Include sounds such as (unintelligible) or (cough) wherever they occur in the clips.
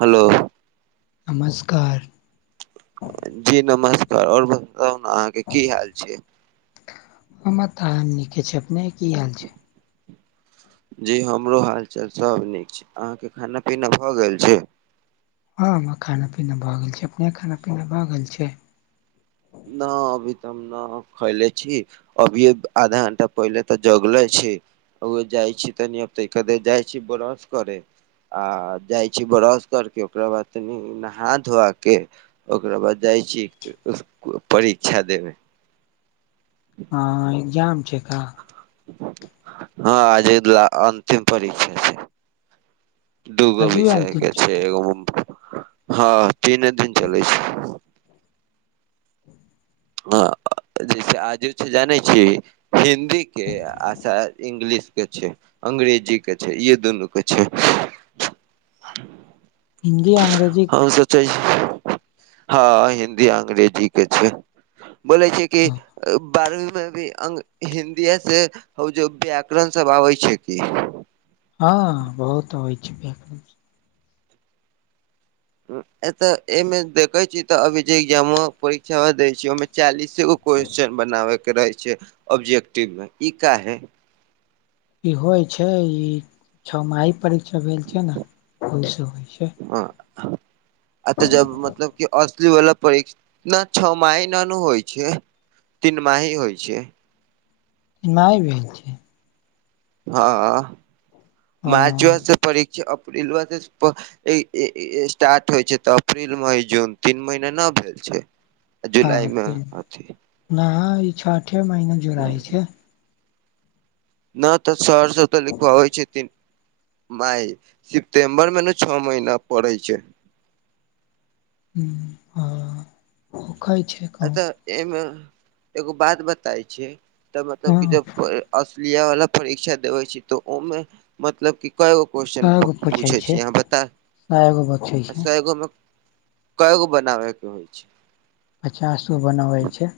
हलो। नमस्कार। जी नमस्कार और बताउ न अहाँके की हाल छै। हमर त नीके छै अपने की हाल छै। जी हमरो हालचाल सब नीक छै अहाँके खाना-पीना भ गेल छै। हँ हमरा खाना-पीना भ गेल छै अपने खाना-पीना भ गेल छै। न अभी तऽ। खैले छी अभीये आधा घंटा पहिले तऽ जगले छी।। ओ जाइ छी तनिब तऽ के जाइ छी ब्रस करे।। आ जाइ छी ब्रश करके ओकरा बाद तनि नहा धोआ के। ओकरा बाद जाइ छी परीक्षा देबै।। ह एग्जाम छै का।। हँ आजे अन्तिम परीक्षा छै। दूगो आजुए अंतिम भषके छै हँ तीने दिन चलै छै।। ह जैसे आज छै जानै छी हिन्दी।। दि के आश इंग्लिश के छै।। अंग्रेजी के छै य दुनू के छै।। हिन्दी अंग्रेजी।। हम हँ हिन्दी अंग्रेजी के छै।। बोले छै कि।। बारहवींमे भी अ हिन्दीएसँ हो जे व्याकरण सब आबै छै कि। हँ बहुत होबइ छै।। ए तऽ एमे देखे छीै तऽ अभी जे एग्जाम परीक्षा दै छी ओहिमे। चालीसेगो क्वेेशचन बनाबेके रहै छै ऑब्जेक्टिवमे ई काहे। ई होइ छै ई छओ महि परीक्षा भेल छै ने ओहिस होइ छै। ह आ तऽ जब मतलब। कि असली वला परीक्षा छ महिना न होइ छै। तीन माही होइ छै। तीन माही भी होइ छै। हँ हँ मार्च वास परीक्षा अप्रिल वासे। स्टार्ट होइ छै तऽ अप्रल मई जून तीन महीने नहि भेल छै। जुलाई हँ मे त अथी न ई छ ठे महिना जौ रह ह छै। न तऽ सरस तऽ लिखबाबय छथिन। मई सितम्बर मे ने छओ महीना पड़ैत छै।। ह हँ ओ खाय छै। कहूँ अछऽ एमे एगो बात बताय छै तऽ मतलब क हँ जब। असलिया वाला परीक्षा देवे छै तऽ ओमे मतलब की कइगो। क्वेश्चन सएगो पूछै छै छी यहाँ बता। सएगो बचै छै कैगो बनाबेके होइ छै। अच्छा आँसू बनाबल छै।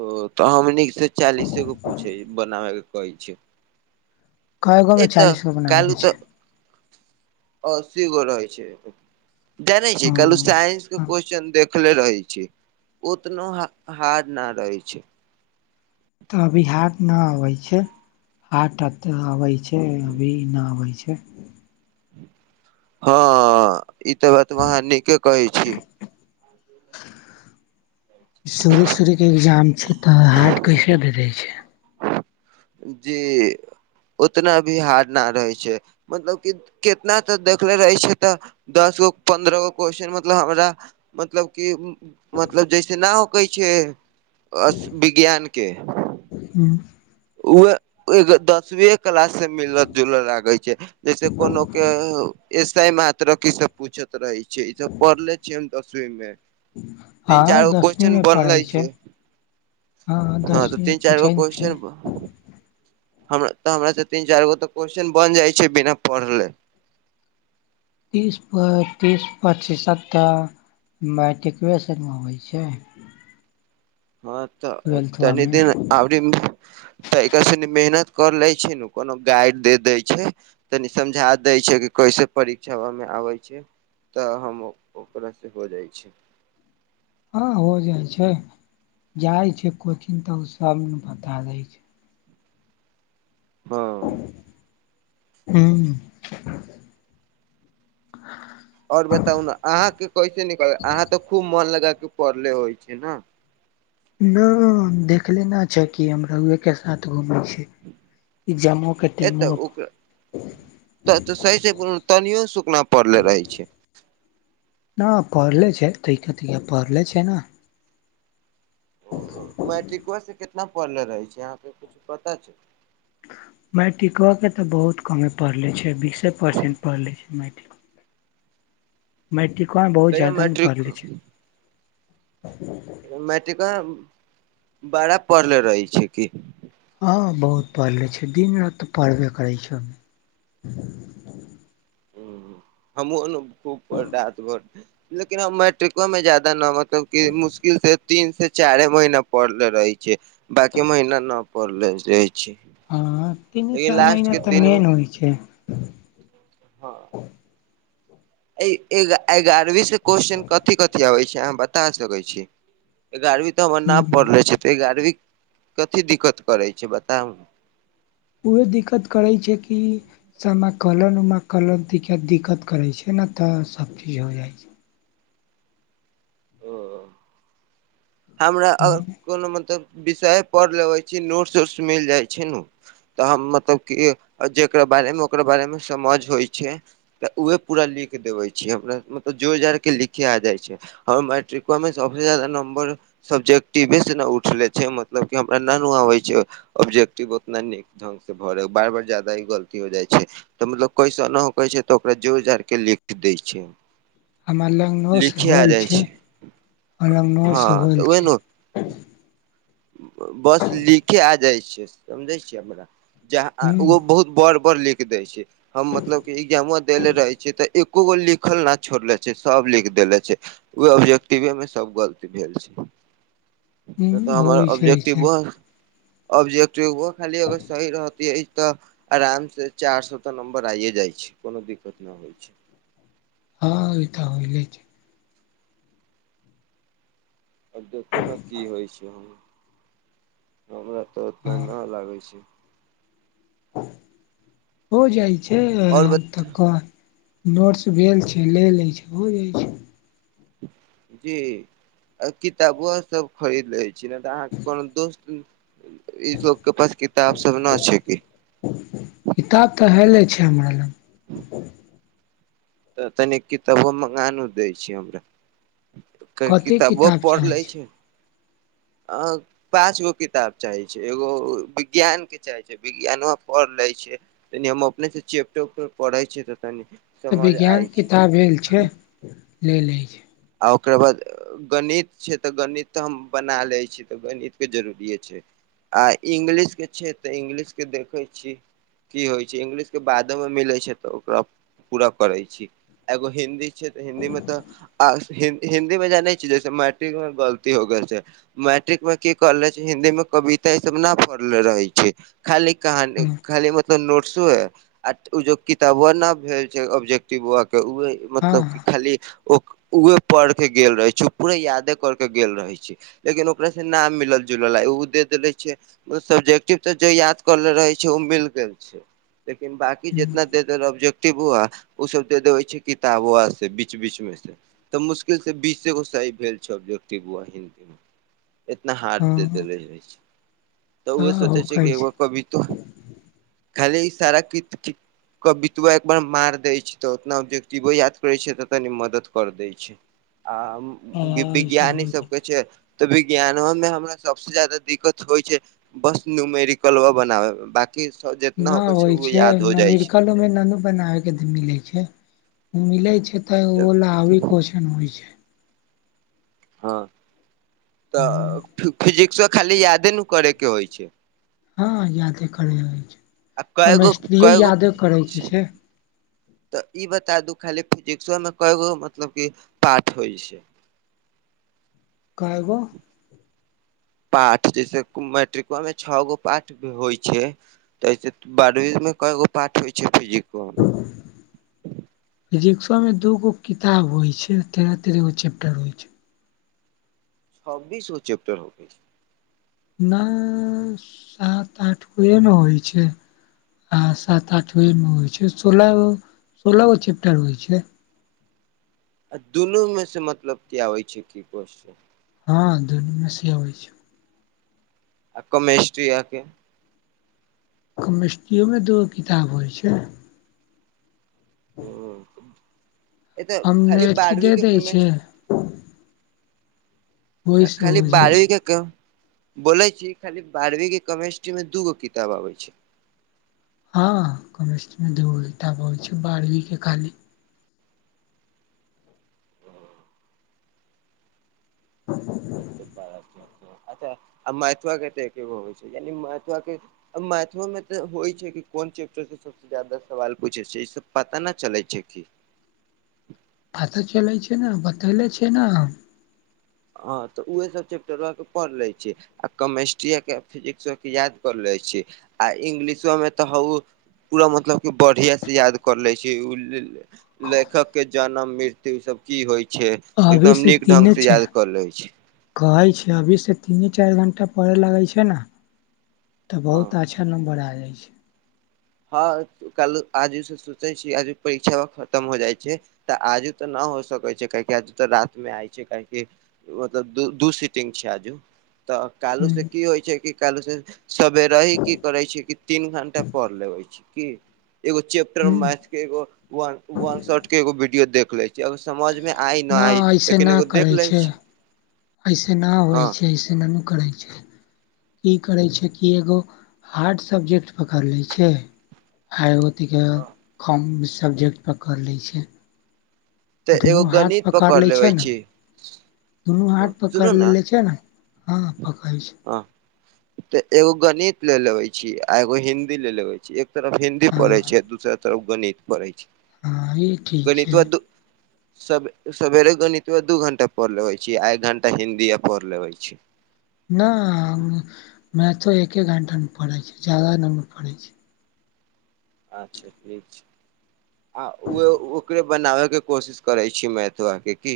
ओ तऽ हम नीक से चालीसगो पूछे बनाबे के कहै छै। कै ए गोमे तऽ चालीसगो कालू बनाबैके तऽ छै। अस्सी गो रहे छै जाने ह छी कहलु साइंस के तऽ क्वेश्चन देख देखले रहै छै उतनो हार न रहे छै। तऽ अभी हाट न अवे छै हाट एत अबे छै। छै अभी नहि आबै छै। हँ ई तऽ बात मे वहाँ नीके कहै छी। सुर-सुर। एग्जाम छै तऽ हार्ड कैसे भे दै छै। जे। उतना भी हार्ड ना रहै छै मतलब कि कितना तऽ देखले रहै छै तऽ। दस गो पन्द्रह गो क्वेश्चन मतलब हमरा मतलब की। मतलब जैसे न होकै छै विज्ञान के। हँ। उह ए दसवी क्लास से मिलत जुलऽ लागे छै। जैसे कोनोक के। ऐसे मात्र क सब पूछत रहे छै ई सब पढ़ले छियै हम दसवी मे हँ तीन चार दसवीं क्वेश्चन मे पढ़ै बनलै छै। हँ तऽ दसवीं मे तीन चार गो पूछै ने छै क्वेशन। तऽ हमरा त तीन चारि गो तऽ क्वेशस््चन बन जाइ छै बिना पढ़ले। तीस प तीस पची सत्तररि। मैट्रिकए सरमे अबै छै। हँ तऽ ट्वेल्थवा तनि मे दिन आब। तऽ एकर से मेहनत कर ले छै ने कोनो गाइड दे दै छै। तनी समझा दै छै कि कैसे परीक्षामे आबै छै। तऽ हम ओकरासँ हो जाइ छै। हँ हो जाइ छै जाइ छै कोचिंग तऽ ओ सब ने बता दै छै। हँ। हू। ओर बताउ ने अहाँके कैसे निक अहाँ तऽ खूब मन लगा के पढ़ले होइ छै ने। न देखलेना छ किी हम रहुएके साथ घुमै छी। एकग्जामो क ए टटा मप। तऽ सहीसँ तनियो सुूकना पड़ले रहै छै। न पढ़ले छै त क त पढ़ले छै ने। मैट्रिकोसँ कितना पढ़ले रहै छै अहाँके किछु पता छै। मेटिकआ के तऽ बहुत कमे पड़ले छै बीस। कतेक परसेन्ट पढ़ि लै छि मैथिल। मैट्रिको बहु तैयो जादा न मैट्रिक परल छै (inaudible) मैट्रिका बारह पढ़ले रहै छै की? हँ बहुत पढ़ि लै छि दिन- राति तऽ पढ़बे करै छि हम। हम खूब रात भर, लेकिन हम मैट्रिको में जादा नमत। तब कि मुश्किलसँ। तीन से चारे महीना पड़ले रहे छै, बाकी महीना न पड़ले रहै छै। एहि लास्ट के तीन म ठीक छै। हँ। एगारहवीं से कोसचन कथि- कथि आबै छै अहाँ बता सकै छी। ए गारवी तऽ हमर ना हूँ पड़ले छियै त ए गारवी कथी दिक्कत करे छै बताउ न। उहे दिक्कत करै छै कि। समय कलम उमा कलम तऽ क दिक्कत करै छै, ने तऽ सभचीज हो जाइ छै। ओ। हमरा हँ कोनो मतलब विषय पढ़ लेबे छी, नोट्स- उट्स मिल जाय छै नु। तऽ हम मतलब कि जेकरा बारे मे ओकरा बारे मे समझ होइ छै। तऽ उहे पूरा लिख देवे छी, हमरा मतलब जोड़- जाड़ी के लिखे आ जाय छै। हम मैट्रिको मे सबसँ ज्यादा नंबर। सबजेक्टिव से उठले छै, मतलब हमरा न आबे छै। ऑब्जेक्टिव उतना नीक ढंगग से भरे, बार -बार ज्यादा ही गलती हो जाइ छै। तऽ मतलब कैसन नहि होकै छै तऽ ओकरा जोर -जार के लिख दै छियै। हमर लगनो से होल छै, लगनो हँ से होल तऽ उहे छै। नु बस लिखे आ जाइ छै समझै छियै हमरा, जहाँ हुं ओ बहुत। बर -बड़ लिख देय छी, हम मतलब की एग्जामो दे ले रहे छी तऽ एक एकोगो लिखल न छोड़ले छि, सब लिख देले छै। ओ ऑब्जेक्टिव मे सब गलती भेल छै। हुं नहि तऽ हमर होइ छै से ब्जेक्टिव ऑब्जेक्टिव खाली अगर सही रहतै तऽ आराम से चारि सए तऽ नम्बर आइए जाइ छै, कोनो दिक्कत नहि होइ छै। हँ, इत होइले छै। आ देखू ने की होइ छै, हम हमरा तऽ ओतना हँ नहि लागै छै। हो जाइ छै आओर आराम बता तक क। नोट्स भेल छै, ले लै छै, हो जाइत छै। जी! आ किताबो सब। खरीद ले छी, ने तऽ अहाँके कोनो दोस्त इ सब के पास किताब सब न छै कि? किताब तऽ हेले छै हमरा लग। (inaudible) तऽ तनी किताबो मंगानो दै छी हमरा। त कथी किताबो किताब पढ़ि चाहै लै छै। अऽ पाँच गो किताब चाहे छै, एगो विज्ञान के चाहे छै। विज्ञान पढ़ लै छिये तनी हम अपने से चेप्टर- उपटर पढ़े छियै तऽ तनि तऽ समझ आय विज्ञान छै किताब भेल छै, ले लै छै। आ ओकर बाद गणित छै तऽ गणित तऽ हम बना लै छी, तऽ गणित के जरुरए छै। आ इंग्लिश के छै, तऽ इंग्लिश के देखैत छी। की होइ छै, इंगलिश के बादो मे मिलै छै तऽ ओकरा पूरा करै छी, एगो हिन्दी। हिन्दी मे तऽ, आ हिन्दी- हिन्दी मे जाने छै जैसे मैट्रिक मे गलती हो गेल छै। मैट्रिक मे की करले छै, हिन्दी मे कविता ई सब न पढ़ल रहै छै। खाली कहानी हँ खाली मू मत नोट्सो ह आ ओ जो किताबो ने भेल छै, ऑब्जेक्टिवा के उहे हँ मतलब कि खाली ओ उए पढ़ के गेल रहे छै, पूराे यादे कर के गेल रहे छै। लेकिन ओकरास से ना मिलल- जुलल ओ दे देेले छै। ओ सब्जेक्टिव तऽ जे याद करले रहे छै, ओ मिल गेल छै, लेकिन बाकी जितना। (unintelligible) ऑब्जेक्टिव ओ सब दे दे छै किताबुआ से बीच-बीच मे से। तऽ मुश्किल से बीसेगो सही भेल छै, ऑब्जेक्टिववा सब। इतना हार्ड हँ दे देले रह छै, तऽ ओह हँ सोचै छै होखै एगो कबितो। खाली सारा कित- कित। कबितुआ एक बार मार देय छै, त उतनाबजटिो याद करे छै तऽ तनी मदद कर देय छै। छै, आ हँ ऐसे बिज्ञानी होइ सबके छै। तऽ विज्ञानो मे हमरा सबसे ज्यदाा दिक्कत होइ छै। बस नूमेरीिकलव बनाबैइम बाकी। कि (unintelligible) न होइ छै नमरिकलमे ना। (unintelligible) बनाब के मिल छै मिले छै, तऽ ओ ली कन होइ छै (unintelligible) हँ, तऽ फिजिक्सो खाली यादे नू करे के होइ छै। हँ यादे करैै ले छै, आ कएगो केमेस्ट्रीयो कएगो यादे करै के छै। तऽ ई बता दू खाली, फिजिक्सो मे कैगो मतलब की पाठ होइ छै? कायगो। पाठ जैसे मैट्रिकवा मे छ गो पाट होइ छै। त बारहवी मे के गो पाठ होइ छै फिजिक फिजिक्सो में दूगो किताब होइ छै, तेरह-तेरहगो चैप्टर होय छै। छबबीसगो चेप्टर होइछै। नहि सात आठ गोए ये मे होइ छै। आ सात आठव मे होइ छै, सोलह गो सोलह गो चैप्टर होइ छै। आ दुनू में से मतलब की आबै छै की क्वेश्चन। हँ दुनु मे से अबै छै। कोमेस्ट्रीया आ के। कमिस्ट्रिओमे दूगो किताब होइ छै। ए तऽ हमने खाली अथि दे बारहवीं के दै छै। केमेस्ट्री खा ओहि से हो खाली जाइ बारही छै के कहु। बोलै छी, खाली बारहवींके केमेिस्ट्रीमे दूगो किताब आबैत छै। हँ, केमिस्ट्री मे दूगो किताब अबै छै बढ़वी के खाली। ह (inaudible) हँ ह एक ह सौ (inaudible) अच्छा आ मैथवा के त केवो होइ छै यानि मेथवाके (unintelligible) मैथो मे तऽ होइ छै कि कोन चैप्टर के सबसे ज्यादा ज सवाल पूछै, छै ई सब पता न चलै छै कि? पता चलै छै ने, बतेले छै ने। हँ तऽ उहे सब चैप्टर ल के पढ़ ले छीयै। आ केमेस्ट्री के फिजिक्सो के याद कर ले छी, आ इंग्लिशोमे तऽ हउ पूरा मतलब क बढ़िया से याद कर ले छै, लेखक के जनम- मृत्य। इ सब की होइ छै अभी एकदम से नीक ढंग तीने से छै याद क लै छी। कहै छै अभी से तीने चारि घण्टा पढ़ै लगैत छै ने त हँ बहुत अच्छा नंबर आयल अछि। हँ कल आजु से सोचै छी, आजूक परीक्षा खतम हो जाइ छै। त आज त न हो सकै छै काहि आज त रात मे आइ छै काहे कि ओ त दू सीटिंग छै आजु त काल्हि से की ह होइ छै की काल्हि से सवेरे ही की करे छै कि तीन घंटा पढ़ लेबै छी कि, एगो चैप्टर मैथ के एगो व वन शॉट के एगो वीडियो देख ले छी। अगर समझमे आइ नै न आइ लेकिन एगो देख लै छी। अइसे ना हँ आबै छै अइसे नहि ना करै छै। की करै छै कि एगो हार्ड सब्जेक्ट पकड़ि लै छै आ अथिके कम सब्जेक्ट पकरि लै छियै। तऽ एगो दुनू हाथ गणित पकड़ लै छै लेबै ने छी दुनू हँ हाट सुनू पकड़ि लेले छै ने हँ पकड़ै छै हं, त एगो गणित ले लेबे छियै आ एगो हिन्दी ले लेबे छी एक तरफ हि कि पढ़ै हँ छै दूसरा तरफ गणित पढ़ै छै हँ ई ठीक छै गणितबा त सब सबेरे गणितबा दू घंटा पढ़ लेबे छै आ एक घंटा हिन्दी आ पढ़ लेवे छी न मैथो एके घण्टामे पढ़े छी जादा न पढ़ै छी अच्छा ठीक छै आ ओ ओकरे बनाबे के कोशिश करै छी मैथबाके की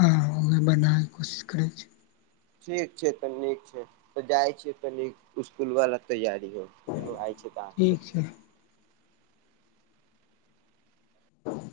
हँ ओही के बनाबैके कोशिश करै छियै ठीक छै त नीक छै त जाइ छियै तनी इसकुलवला तैयारियो एन आइ छी ठीक तहाँ छै (inaudible)